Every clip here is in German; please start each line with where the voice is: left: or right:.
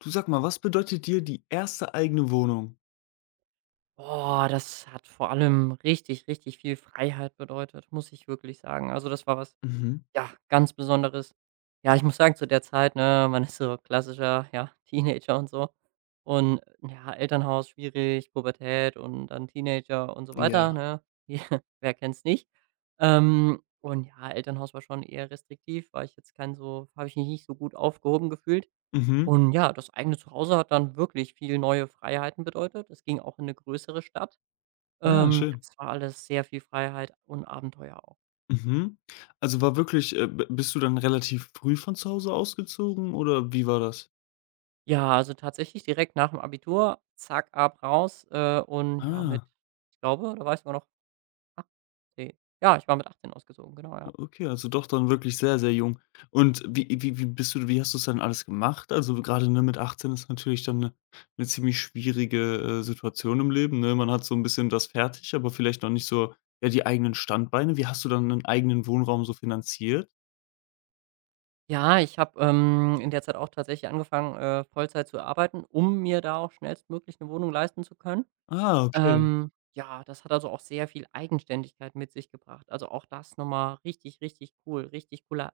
left: Du sag mal, was bedeutet dir die erste eigene Wohnung?
right: Boah, das hat vor allem richtig, richtig viel Freiheit bedeutet, muss ich wirklich sagen. Also das war was,
left: Mhm.
right: ja, ganz Besonderes. Ja, ich muss sagen, zu der Zeit, ne, man ist so klassischer, ja, Teenager und so. Und ja, Elternhaus schwierig, Pubertät und dann Teenager und so weiter,
left: Ja.
right: ne? Wer kennt's nicht? Und ja, Elternhaus war schon eher restriktiv, war ich jetzt kein so, habe ich mich nicht so gut aufgehoben gefühlt.
left: Mhm.
right: Und ja, das eigene Zuhause hat dann wirklich viel neue Freiheiten bedeutet. Es ging auch in eine größere Stadt.
left: Ja,
right: Ähm,
left: schön.
right: das war alles sehr viel Freiheit und Abenteuer auch.
left: Mhm. Also war wirklich b bist du dann relativ früh von zu Hause ausgezogen oder wie war das?
right: Ja, also tatsächlich direkt nach dem Abitur, zack, ab raus, und ja, mit
left: Ah,
right: ich glaube, da war ich sogar noch 18. Ja, ich war mit 18 ausgezogen, genau, ja.
left: okay, also doch dann wirklich sehr, sehr jung. Und wie bist du wie hast du's dann alles gemacht? Also gerade ne, mit 18 ist natürlich dann eine 'ne ziemlich schwierige, Situation im Leben, ne? Man hat so ein bisschen das fertig, aber vielleicht noch nicht so, ja, die eigenen Standbeine. Wie hast du dann einen eigenen Wohnraum so finanziert?
right: Ja, ich habe, in der Zeit auch tatsächlich angefangen, Vollzeit zu arbeiten, um mir da auch schnellstmöglich eine Wohnung leisten zu können.
left: Ah, okay.
right: Ja, das hat also auch sehr viel Eigenständigkeit mit sich gebracht. Also, auch das noch mal richtig, richtig cool, richtig cooler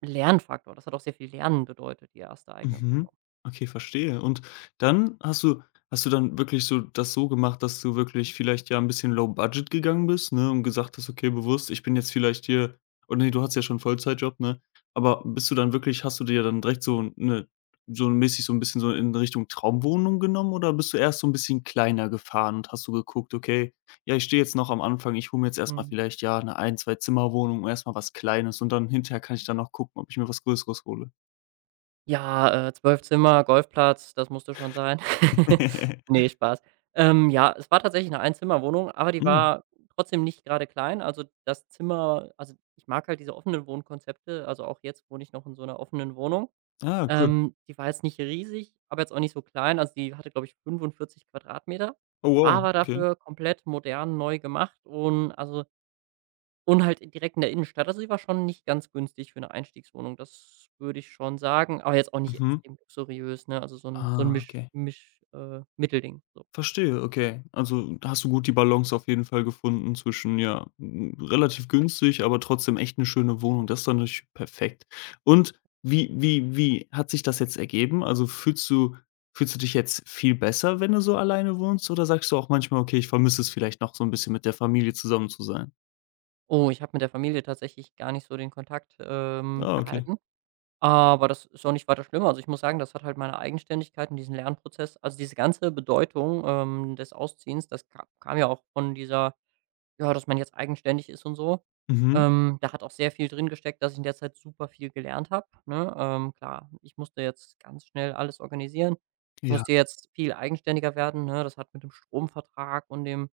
right: Lernfaktor. Das hat auch sehr viel Lernen bedeutet, die erste eigene
left: Mhm.
right: Wohnung.
left: Okay, verstehe. Und dann hast du dann wirklich so das so gemacht, dass du wirklich vielleicht ja ein bisschen low budget gegangen bist, ne, und gesagt hast: „Okay, bewusst, ich bin jetzt vielleicht hier“ oder nee, du hast ja schon 'n Vollzeitjob, ne? Aber bist du dann wirklich hast du dir dann direkt so eine so mäßig so ein bisschen so in Richtung Traumwohnung genommen oder bist du erst so ein bisschen kleiner gefahren und hast du geguckt: „Okay, ja, ich stehe jetzt noch am Anfang, ich hole mir jetzt erstmal
right: Mhm.
left: vielleicht, ja, eine Ein Zwei-Zimmer-Wohnung, erst was Kleines und dann hinterher kann ich dann noch gucken, ob ich mir was Größeres hole.“
right: Ja, 12 Zimmer, Golfplatz, das musste schon sein. Ne, Spaß. Ja, es war tatsächlich eine Einzimmerwohnung, aber die
left: Mhm.
right: war trotzdem nicht gerade klein. Also, das Zimmer also, ich mag halt diese offenen Wohnkonzepte. Also, auch jetzt wohne ich noch in so einer offenen Wohnung.
left: Ah, cool.
right: Die war jetzt nicht riesig, aber jetzt auch nicht so klein. Also, die hatte, glaube ich, 45 Quadratmeter,
left: Oh
right: war
left: wow,
right: aber
left: okay.
right: dafür komplett modern neu gemacht und also und halt direkt in der Innenstadt. Also, die war schon nicht ganz günstig für 'ne Einstiegswohnung, das würde ich schon sagen, aber jetzt auch nicht
left: Mhm.
right: extrem luxuriös, ne? Also, so 'n
left: Ah,
right: Misch
left: okay.
right: Misch Mittelding, so.
left: Verstehe, okay. Also, da hast du gut die Balance auf jeden Fall gefunden zwischen, ja, hm, relativ günstig, aber trotzdem echt eine schöne Wohnung. Das ist doch natürlich perfekt. Und wie hat sich das jetzt ergeben? Also, fühlst du dich jetzt viel besser, wenn du so alleine wohnst oder sagst du auch manchmal: „Okay, ich vermisse es vielleicht noch so ein bisschen mit der Familie zusammen zu sein?“
right: Oh, ich habe mit der Familie tatsächlich gar nicht so den Kontakt,
left: Ah, okay.
right: gehalten, aber das ist auch nicht weiter schlimm. Also, ich muss sagen, das hat halt meine Eigenständigkeit und diesen Lernprozess also, diese ganze Bedeutung, des Ausziehens, das ka kam ja auch von dieser ja, dass man jetzt eigenständig ist und so.
left: Mhm.
right: Da hat auch sehr viel drin gesteckt, dass ich in der Zeit super viel gelernt habe, ne? Klar, ich musste jetzt ganz schnell alles organisieren. Ich
left: Ja.
right: musste jetzt viel eigenständiger werden, ne? Das hat mit dem Stromvertrag und dem,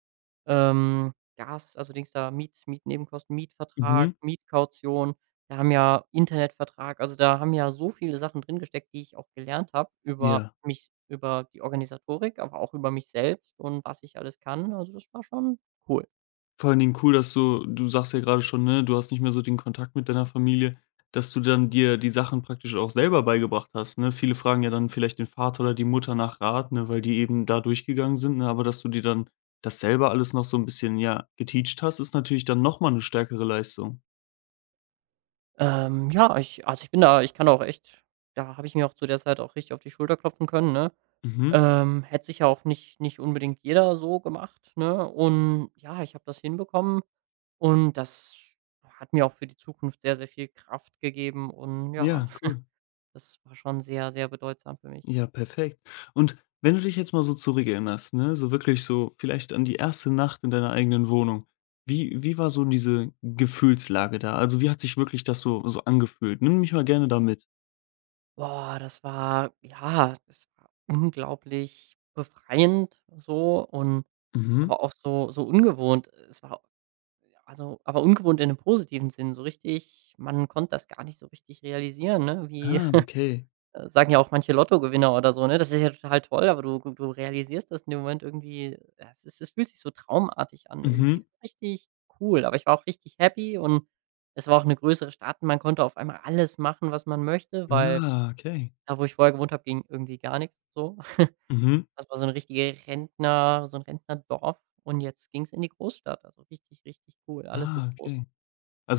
right: Gas also, Dings da, Mietnebenkosten, Mietvertrag,
left: Mhm.
right: Mietkaution. Da haben ja Internetvertrag also, da haben ja so viele Sachen drin gesteckt, die ich auch gelernt habe über
left: Ja.
right: mich über die Organisatorik, aber auch über mich selbst und was ich alles kann. Also, das war schon cool.
left: Vor allen Dingen cool, dass du sagst ja gerade schon, ne, du hast nicht mehr so den Kontakt mit deiner Familie, dass du dann dir die Sachen praktisch auch selber beigebracht hast, ne? Viele fragen ja dann vielleicht den Vater oder die Mutter nach Rat, ne, weil die eben da durchgegangen sind, ne? Aber dass du dir dann das selber alles noch so ein bisschen, ja, geteacht hast, ist natürlich dann noch mal 'ne stärkere Leistung.
right: Ja, ich also, ich bin da ich kann auch echt da habe ich mir auch zu der Zeit auch richtig auf die Schulter klopfen können, ne?
left: Mhm.
right: Hätte sicher auch nicht unbedingt jeder so gemacht, ne? Und ja, ich habe das hinbekommen und das hat mir auch für die Zukunft sehr, sehr viel Kraft gegeben und ja,
left: Ja, cool.
right: das war schon sehr, sehr bedeutsam für mich.
left: Ja, perfekt. Und wenn du dich jetzt mal so zurückerinnerst, ne, so wirklich so vielleicht an die erste Nacht in deiner eigenen Wohnung. Wie war so diese Gefühlslage da? Also, wie hat sich wirklich das so so angefühlt? Nimm mich mal gerne da mit.
right: Boah, das war ja, das war unglaublich befreiend so und
left: Mhm.
right: aber auch so ungewohnt. Es war Also, aber ungewohnt in einem positiven Sinn, so richtig man konnte das gar nicht so richtig realisieren, ne? Wie
left: Ah, okay.
right: sagen ja auch manche Lottogewinner oder so, ne: „Das ist ja total toll", aber du realisierst das in dem Moment irgendwie ja, es fühlt sich so traumartig an irgendwie.
left: Mhm.
right: Ist richtig cool, aber ich war auch richtig happy und es war auch eine größere Stadt und man konnte auf einmal alles machen, was man möchte, weil
left: Ah, okay.
right: da, wo ich vorher gewohnt habe, ging irgendwie gar nichts so.
left: Mhm.
right: Das war so ein Rentnerdorf und jetzt ging's in die Großstadt. Also, richtig, richtig cool, alles so
left: Ah,
right: groß,
left: okay.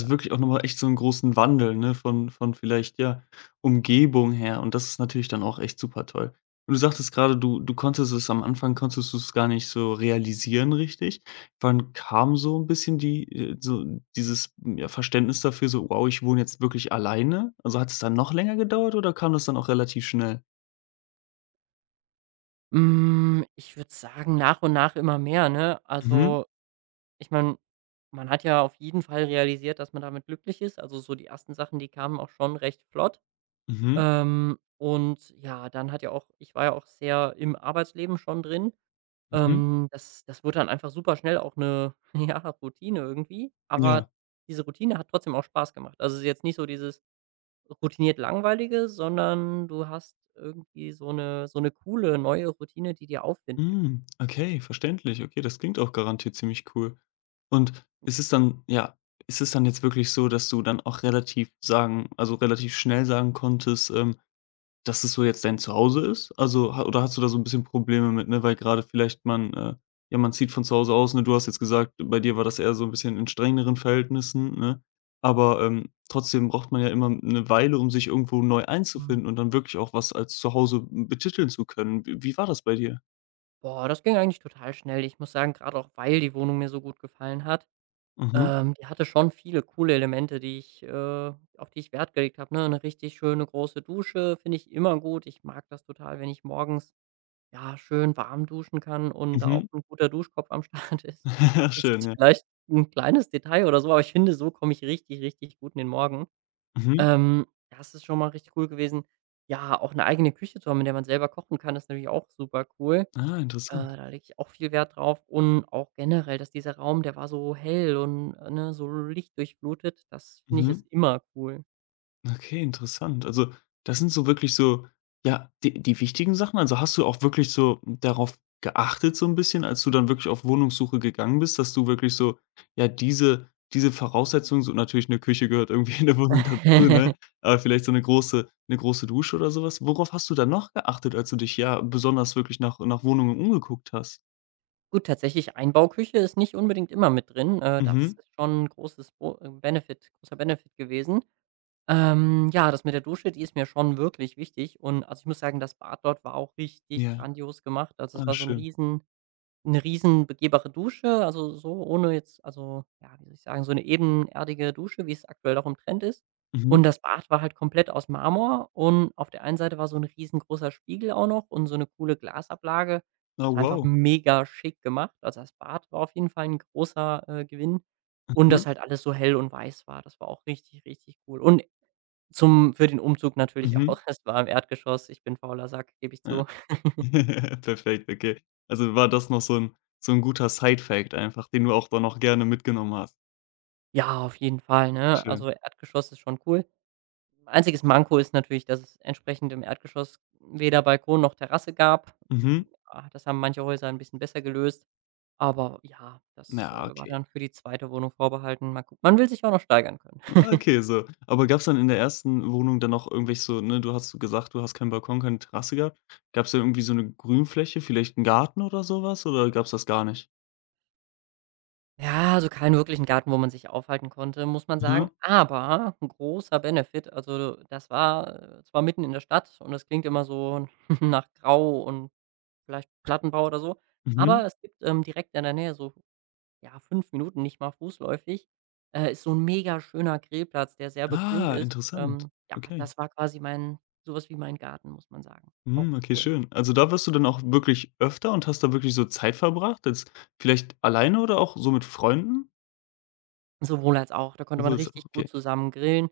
right: ja.
left: wirklich auch nochmal echt so einen großen Wandel, ne, von vielleicht, ja, Umgebung her und das ist natürlich dann auch echt super toll. Und du sagtest gerade du konntest es am Anfang konntest du es gar nicht so realisieren richtig. Wann kam so ein bisschen die so dieses, hm, ja, Verständnis dafür so: „Wow, ich wohne jetzt wirklich alleine?“ Also, hat es dann noch länger gedauert oder kam das dann auch relativ schnell?
right: Hm, ich würde sagen, nach und nach immer mehr, ne?
left: Mhm,
right: Also, ich meine, man hat ja auf jeden Fall realisiert, dass man damit glücklich ist. Also, so die ersten Sachen, die kamen auch schon recht flott.
left: mhm,
right: Und ja, dann hat ja auch ich war ja auch sehr im Arbeitsleben schon drin.
left: mhm,
right: Das wurde dann einfach super schnell auch eine, ja, Routine irgendwie. Aber
left: ja.
right: diese Routine hat trotzdem auch Spaß gemacht. Also, es ist jetzt nicht so dieses routiniert Langweilige, sondern du hast irgendwie so eine coole neue Routine, die dir Aufwind gibt.
left: Hm, okay, verständlich. Okay, das klingt auch garantiert ziemlich cool. Und ist es dann ja, ist es dann jetzt wirklich so, dass du dann auch relativ sagen also, relativ schnell sagen konntest, dass es so jetzt dein Zuhause ist? Also, ha oder hast du da so ein bisschen Probleme mit, ne, weil gerade vielleicht man ja, man zieht von zu Hause aus, ne? Du hast jetzt gesagt, bei dir war das eher so ein bisschen in strengeren Verhältnissen, ne? Aber, trotzdem braucht man ja immer eine Weile, um sich irgendwo neu einzufinden und dann wirklich auch was als Zuhause betiteln zu können. Wie war das bei dir?
right: Boah, das ging eigentlich total schnell. Ich muss sagen, gerade auch, weil die Wohnung mir so gut gefallen hat.
left: Mhm.
right: Die hatte schon viele coole Elemente, die ich auf die ich Wert gelegt habe, ne? Eine richtig schöne große Dusche finde ich immer gut. Ich mag das total, wenn ich morgens, ja, schön warm duschen kann und da auch
left: Mhm.
right: ein guter Duschkopf am Start ist. Das
left: Schön,
right: ist
left: ja.
right: vielleicht ein kleines Detail oder so, aber ich finde, so komme ich richtig, richtig gut in den Morgen.
left: Mhm.
right: Das ist schon mal richtig cool gewesen. Ja, auch eine eigene Küche zu haben, in der man selber kochen kann, ist natürlich auch super cool.
left: Ah,
right: Äh,
left: interessant.
right: da lege ich auch viel Wert drauf und auch generell, dass dieser Raum, der war so hell und, ne, so lichtdurchflutet. Das finde ich
left: Mhm.
right: ist immer cool.
left: Okay, interessant. Also, das sind so wirklich so, ja, die die wichtigen Sachen. Also, hast du auch wirklich so darauf geachtet so ein bisschen, als du dann wirklich auf Wohnungssuche gegangen bist, dass du wirklich so, ja, diese Voraussetzungen so natürlich eine Küche gehört irgendwie in der Wohnung dazu, ne? Aber vielleicht so eine große Dusche oder sowas Worauf hast du dann noch geachtet, als du dich, ja, besonders wirklich nach Wohnungen umgeguckt hast?
right: Gut, tatsächlich Einbauküche ist nicht unbedingt immer mit drin. Das
left: Mhm.
right: ist schon ein großes Bo Benefit großer Benefit gewesen. Ja, das mit der Dusche, die ist mir schon wirklich wichtig und also, ich muss sagen, das Bad dort war auch richtig
left: Ja.
right: grandios gemacht. Also, es
left: Ah,
right: war
left: schön.
right: eine riesen begehbare Dusche, also, so ohne jetzt also, ja, wie soll ich sagen, so 'ne ebenerdige Dusche, wie es aktuell auch im Trend ist.
left: Mhm.
right: Und das Bad war halt komplett aus Marmor und auf der einen Seite war so ein riesengroßer Spiegel auch noch und so eine coole Glasablage.
left: Oh,
right: Das war einfach
left: wow.
right: mega schick gemacht. Also, das Bad war auf jeden Fall ein großer, Gewinn und dass
left: Mhm.
right: halt alles so hell und weiß war. Das war auch richtig, richtig cool. Und zum für den Umzug natürlich
left: Mhm.
right: auch. Es war im Erdgeschoss. Ich bin fauler Sack, gebe ich
left: Ja.
right: zu.
left: Perfekt, okay. Also war das noch so 'n guter Side-Fact einfach, den du auch dann noch gerne mitgenommen hast.
right: Ja, auf jeden Fall, ne? Also,
left: Schön.
right: Erdgeschoss ist schon cool. Einziges Manko ist natürlich, dass es entsprechend im Erdgeschoss weder Balkon noch Terrasse gab.
left: Mhm.
right: Hm, ah, das haben manche Häuser ein bisschen besser gelöst, aber ja, das,
left: Ja,
right: war
left: okay.
right: dann für die zweite Wohnung vorbehalten. Mal gucken man will sich auch noch steigern können.
left: Ah, Okay, so. Aber gab's dann in der ersten Wohnung dann noch irgendwelche so ne, du hast so gesagt, du hast keinen Balkon, keine Terrasse gehabt. Gab's da irgendwie so 'ne Grünfläche, vielleicht 'n Garten oder so was, oder gab's das gar nicht?
right: Ja, also, keinen wirklichen Garten, wo man sich aufhalten konnte, muss man
left: Mhm.
right: sagen, aber 'n großer Benefit, also, das war, zwar mitten in der Stadt und das klingt immer so nach Grau und vielleicht Plattenbau oder so, aber
left: Mhm.
right: es gibt, direkt in der Nähe so ja, 5 Minuten, nicht mal fußläufig, ist so ein mega schöner Grillplatz, der sehr begrünt
left: Ah,
right: ist.
left: interessant.
right: Ja,
left: Okay.
right: das war quasi mein sowas wie mein Garten, muss man sagen. Auch
left: Mhm, okay,
right: cool.
left: schön. Also da warst du dann auch wirklich öfter und hast da wirklich so Zeit verbracht, jetzt vielleicht alleine oder auch so mit Freunden?
right: Sowohl als auch. Da konnte
left: Du
right: man
left: Sowas auch,
right: richtig gut
left: okay.
right: zusammen grillen.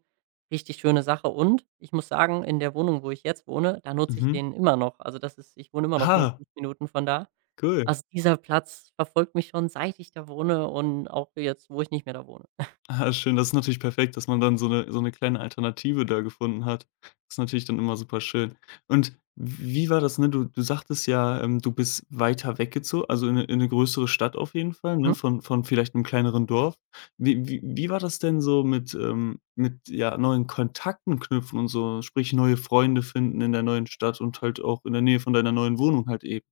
right: Richtig schöne Sache und ich muss sagen, in der Wohnung, wo ich jetzt wohne, da nutze ich
left: Mhm.
right: den immer noch. Also, das ist ich wohne immer noch nur
left: Ah,
right: 5 Minuten von da.
left: cool.
right: Also, dieser Platz verfolgt mich schon, seit ich da wohne und auch jetzt, wo ich nicht mehr da wohne.
left: Ah, schön. Das ist natürlich perfekt, dass man dann so 'ne kleine Alternative da gefunden hat. Ist natürlich dann immer super schön. Und wie war das, ne? Du sagtest ja, du bist weiter weggezo also in 'ne größere Stadt auf jeden Fall,
right: Mhm.
left: ne, von vielleicht 'nem kleineren Dorf. Wie war das denn so mit, ja, neuen Kontakten knüpfen und so, sprich neue Freunde finden in der neuen Stadt und halt auch in der Nähe von deiner neuen Wohnung halt eben?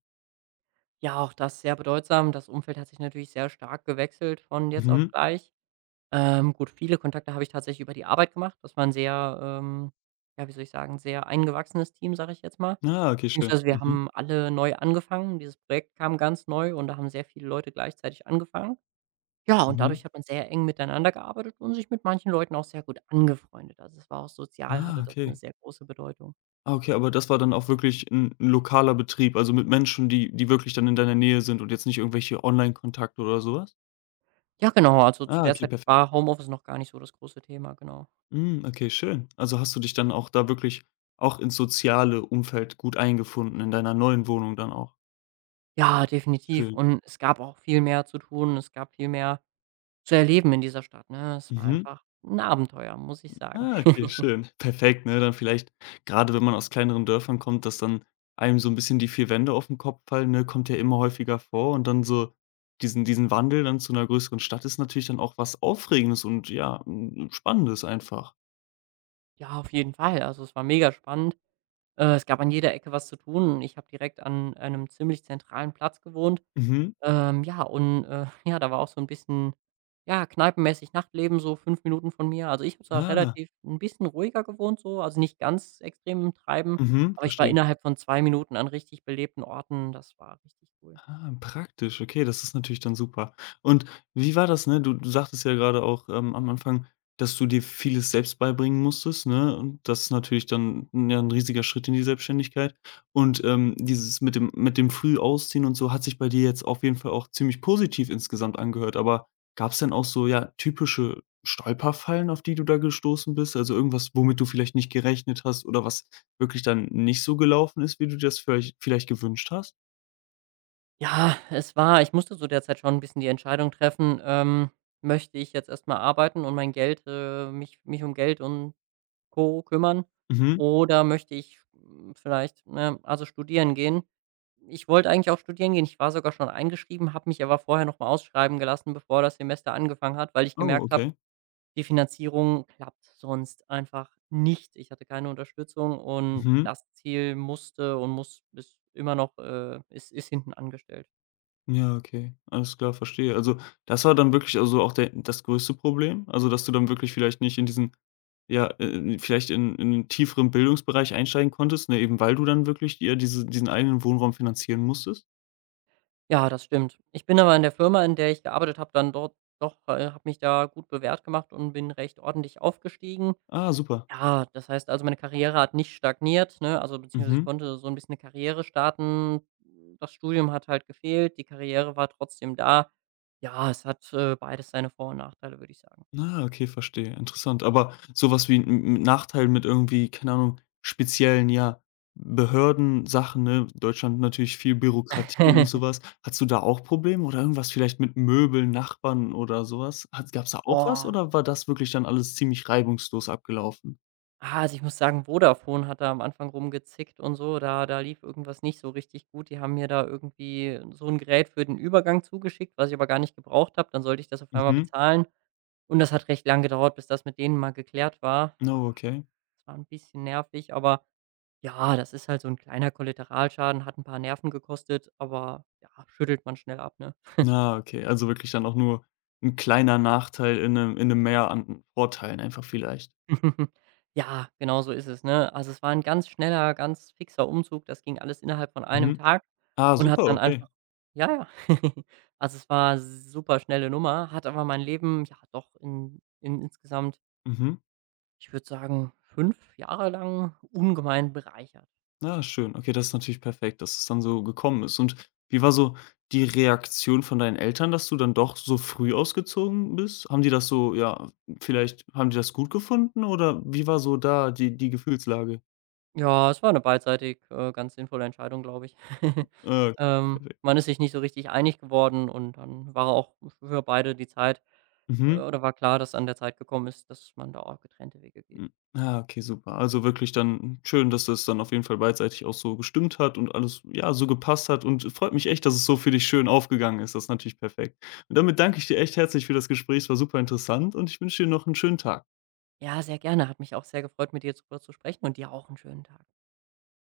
right: Ja, auch das sehr bedeutsam. Das Umfeld hat sich natürlich sehr stark gewechselt von jetzt auf
left: Mhm.
right: gleich. Gut, viele Kontakte habe ich tatsächlich über die Arbeit gemacht. Das war ein sehr, ja, wie soll ich sagen, sehr eingewachsenes Team, sage ich jetzt mal.
left: Ah, okay, schön.
right: Beziehungsweise wir
left: Mhm.
right: haben alle neu angefangen. Dieses Projekt kam ganz neu und da haben sehr viele Leute gleichzeitig angefangen. Ja, und
left: Mhm.
right: dadurch hat man sehr eng miteinander gearbeitet und sich mit manchen Leuten auch sehr gut angefreundet. Also, es war auch sozial hatte
left: Ah,
right: das eine
left: okay.
right: sehr große Bedeutung.
left: Ah, okay, aber das war dann auch wirklich 'n lokaler Betrieb, also mit Menschen, die wirklich dann in deiner Nähe sind und jetzt nicht irgendwelche Online-Kontakte oder so was?
right: Ja, genau, also zu
left: Ah,
right: der
left: okay,
right: Zeit
left: perfekt.
right: war Homeoffice noch gar nicht so das große Thema, genau.
left: Hm, okay, schön. Also hast du dich dann auch da wirklich auch ins soziale Umfeld gut eingefunden in deiner neuen Wohnung dann auch?
right: Ja, definitiv
left: Schön.
right: und es gab auch viel mehr zu tun. Es gab viel mehr zu erleben in dieser Stadt, ne? Es war
left: Mhm.
right: einfach ein Abenteuer, muss ich sagen.
left: Ah, okay, schön. Perfekt, ne? Dann vielleicht, gerade, wenn man aus kleineren Dörfern kommt, dass dann einem so ein bisschen die 4 Wände auf den Kopf fallen, ne? Kommt ja immer häufiger vor und dann so diesen Wandel dann zu einer größeren Stadt ist natürlich dann auch was Aufregendes und ja, hm, Spannendes einfach.
right: Ja, auf jeden Fall. Also, es war megaspannend. Es gab an jeder Ecke was zu tun. Ich habe direkt an einem ziemlich zentralen Platz gewohnt.
left: Mhm.
right: Ja, und, ja, da war auch so ein bisschen, ja, kneipenmäßig Nachtleben, so 5 Minuten von mir. Also, ich habe zwar
left: Ah.
right: relativ ein bisschen ruhiger gewohnt so, also, nicht ganz extrem im Treiben,
left: Mhm.
right: aber ich war
left: Verstehe.
right: innerhalb von 2 Minuten an richtig belebten Orten. Das war richtig cool.
left: Ah, praktisch, okay, das ist natürlich dann super. Und wie war das, ne? Du sagtest ja gerade auch, am Anfang, dass du dir vieles selbst beibringen musstest, ne? Und das ist natürlich dann, ja, ein riesiger Schritt in die Selbstständigkeit. Und, dieses mit dem früh Ausziehen und so hat sich bei dir jetzt auf jeden Fall auch ziemlich positiv insgesamt angehört. Aber gab es denn auch so, ja, typische Stolperfallen, auf die du da gestoßen bist? Also, irgendwas, womit du vielleicht nicht gerechnet hast oder was wirklich dann nicht so gelaufen ist, wie du dir das vielleicht gewünscht hast?
right: Ja, es war ich musste zu der Zeit schon ein bisschen die Entscheidung treffen, möchte ich jetzt erstmal arbeiten und mein Geld mich um Geld und Co. kümmern
left: Mhm.
right: oder möchte ich, hm, vielleicht, ne, also studieren gehen. Ich wollte eigentlich auch studieren gehen. Ich war sogar schon eingeschrieben, habe mich aber vorher nochmal ausschreiben gelassen, bevor das Semester angefangen hat, weil ich
left: Oh,
right: gemerkt habe,
left: okay.
right: die Finanzierung klappt sonst einfach nicht. Ich hatte keine Unterstützung und
left: Mhm.
right: das Ziel musste und muss ist immer noch ist hinten angestellt.
left: Ja, okay. Alles klar, verstehe. Also, das war dann wirklich also auch der das größte Problem? Also, dass du dann wirklich vielleicht nicht in diesen ja, vielleicht in 'nen tieferen Bildungsbereich einsteigen konntest, ne, eben weil du dann wirklich dir diesen eigenen Wohnraum finanzieren musstest?
right: Ja, das stimmt. Ich bin aber in der Firma, in der ich gearbeitet habe, dann dort doch habe mich da gut bewährt gemacht und bin recht ordentlich aufgestiegen.
left: Ah, super.
right: Ja, das heißt also, meine Karriere hat nicht stagniert, ne? Also beziehungsweise ich
left: Mhm.
right: konnte so ein bisschen eine Karriere starten. Das Studium hat halt gefehlt, die Karriere war trotzdem da. Ja, es hat, beides seine Vor und Nachteile, würde ich sagen.
left: Ah, okay, verstehe. Interessant. Aber sowas wie 'n Nachteil mit irgendwie, keine Ahnung, speziellen, ja, Behördensachen, ne? Deutschland natürlich viel Bürokratie und sowas was. Hattest du da auch Probleme oder irgendwas vielleicht mit Möbeln, Nachbarn oder sowas Hat gab's da auch was
right: Boah.
left: oder war das wirklich dann alles ziemlich reibungslos abgelaufen?
right: Ah, also ich muss sagen, Vodafone hat da am Anfang rumgezickt und so. Da lief irgendwas nicht so richtig gut. Die haben mir da irgendwie so ein Gerät für den Übergang zugeschickt, was ich aber gar nicht gebraucht habe. Dann sollte ich das auf einmal
left: Mhm.
right: bezahlen und das hat recht lang gedauert, bis das mit denen mal geklärt war. Ah,
left: Oh, okay.
right: das war ein bisschen nervig, aber ja, das ist halt so ein kleiner Kollateralschaden, hat ein paar Nerven gekostet, aber ja, schüttelt man schnell ab, ne?
left: Ah, okay. Also wirklich dann auch nur 'n kleiner Nachteil in 'nem Meer an Vorteilen einfach vielleicht.
right: Ja, genau so ist es, ne? Also, es war ein ganz schneller, ganz fixer Umzug. Das ging alles innerhalb von einem
left: Mhm.
right: Tag
left: Ah,
right: und hat
left: super,
right: dann
left: okay.
right: einfach ja, ja. Also, es war super schnelle Nummer, hat aber mein Leben, ja, doch in insgesamt,
left: Mhm.
right: ich würde sagen, 5 Jahre lang ungemein bereichert.
left: Na schön. Okay, das ist natürlich perfekt, dass es dann so gekommen ist. Und wie war so die Reaktion von deinen Eltern, dass du dann doch so früh ausgezogen bist? Haben die das so ja, vielleicht haben die das gut gefunden oder wie war so da die Gefühlslage?
right: Ja, es war eine beidseitig, ganz sinnvolle Entscheidung, glaube ich.
left: Ah, okay,
right: Ähm,
left: perfekt.
right: man ist sich nicht so richtig einig geworden und dann war auch für beide die Zeit
left: Mhm.
right: oder war klar, dass an der Zeit gekommen ist, dass man da auch getrennte Wege geht.
left: Hm. Ah, okay, super. Also wirklich dann schön, dass das dann auf jeden Fall beidseitig auch so gestimmt hat und alles, ja, so gepasst hat und freut mich echt, dass es so für dich schön aufgegangen ist. Das ist natürlich perfekt. Und damit danke ich dir echt herzlich für das Gespräch. Es war super interessant und ich wünsche dir noch einen schönen Tag.
right: Ja, sehr gerne. Hat mich auch sehr gefreut, mit dir drüber zu sprechen und dir auch einen schönen Tag.